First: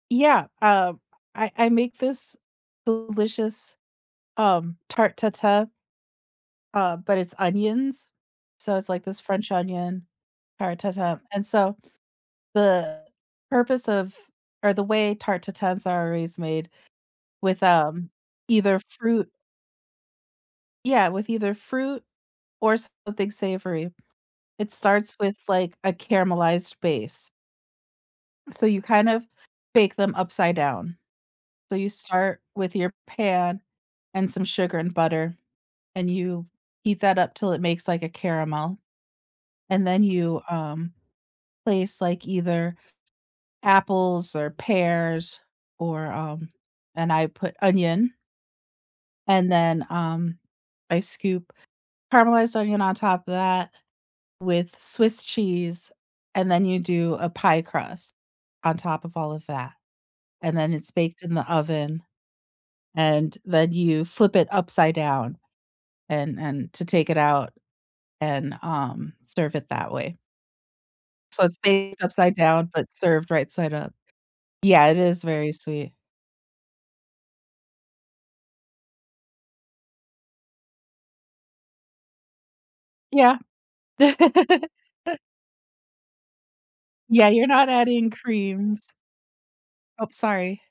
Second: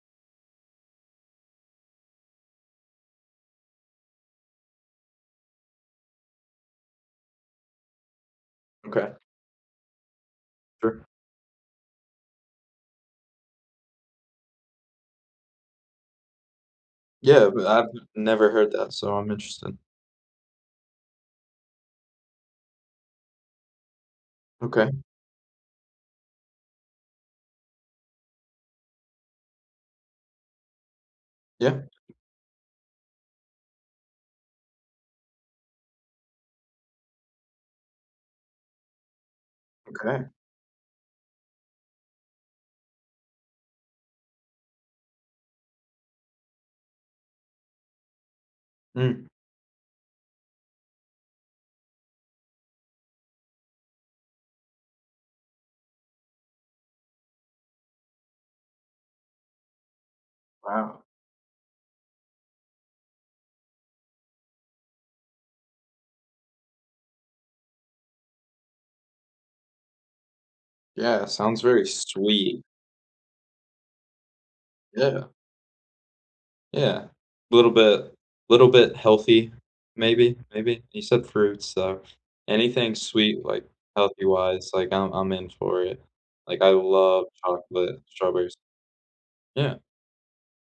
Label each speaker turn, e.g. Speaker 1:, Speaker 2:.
Speaker 1: Yeah, um, I I make this delicious, um, tarte tatin uh, but it's onions. So it's like
Speaker 2: Okay.
Speaker 1: this French onion tarte
Speaker 2: Sure.
Speaker 1: tatin, and so, the purpose of or the way tarte tatin's are always made
Speaker 2: Yeah,
Speaker 1: with,
Speaker 2: but I've n
Speaker 1: um,
Speaker 2: never heard
Speaker 1: either
Speaker 2: that, so
Speaker 1: fruit
Speaker 2: I'm interested.
Speaker 1: Yeah, with either fruit, or something savory. It
Speaker 2: Okay.
Speaker 1: starts with, like, a caramelized base. So you kind of bake them upside down. So
Speaker 2: Yeah.
Speaker 1: you start with your pan, and some sugar and butter, and you heat that up 'til it makes, like, a caramel, and then
Speaker 2: Okay.
Speaker 1: you, um, place, like, either apples, or pears, or, um and I put onion
Speaker 2: Mm.
Speaker 1: and then, um, I scoop caramelized onion on top of that with swiss cheese, and then you do a pie crust on top of all of that. And then it's
Speaker 2: Wow.
Speaker 1: baked in the oven, and then you flip it upside down, and and to take it out, and, um, serve it that way.
Speaker 2: Yeah, it
Speaker 1: So it's
Speaker 2: sounds very
Speaker 1: baked upside
Speaker 2: sweet.
Speaker 1: down, but served right side up. Yeah, it is
Speaker 2: Yeah.
Speaker 1: very sweet.
Speaker 2: Yeah. Little bit little bit healthy, maybe maybe. You said fruits, so, anything
Speaker 1: Yeah.
Speaker 2: sweet, like, healthy-wise, like, I'm I'm in for it. Like, I love
Speaker 1: Yeah, you're not
Speaker 2: chocolate
Speaker 1: adding
Speaker 2: strawberries.
Speaker 1: creams.
Speaker 2: Yeah.
Speaker 1: Ope sorry.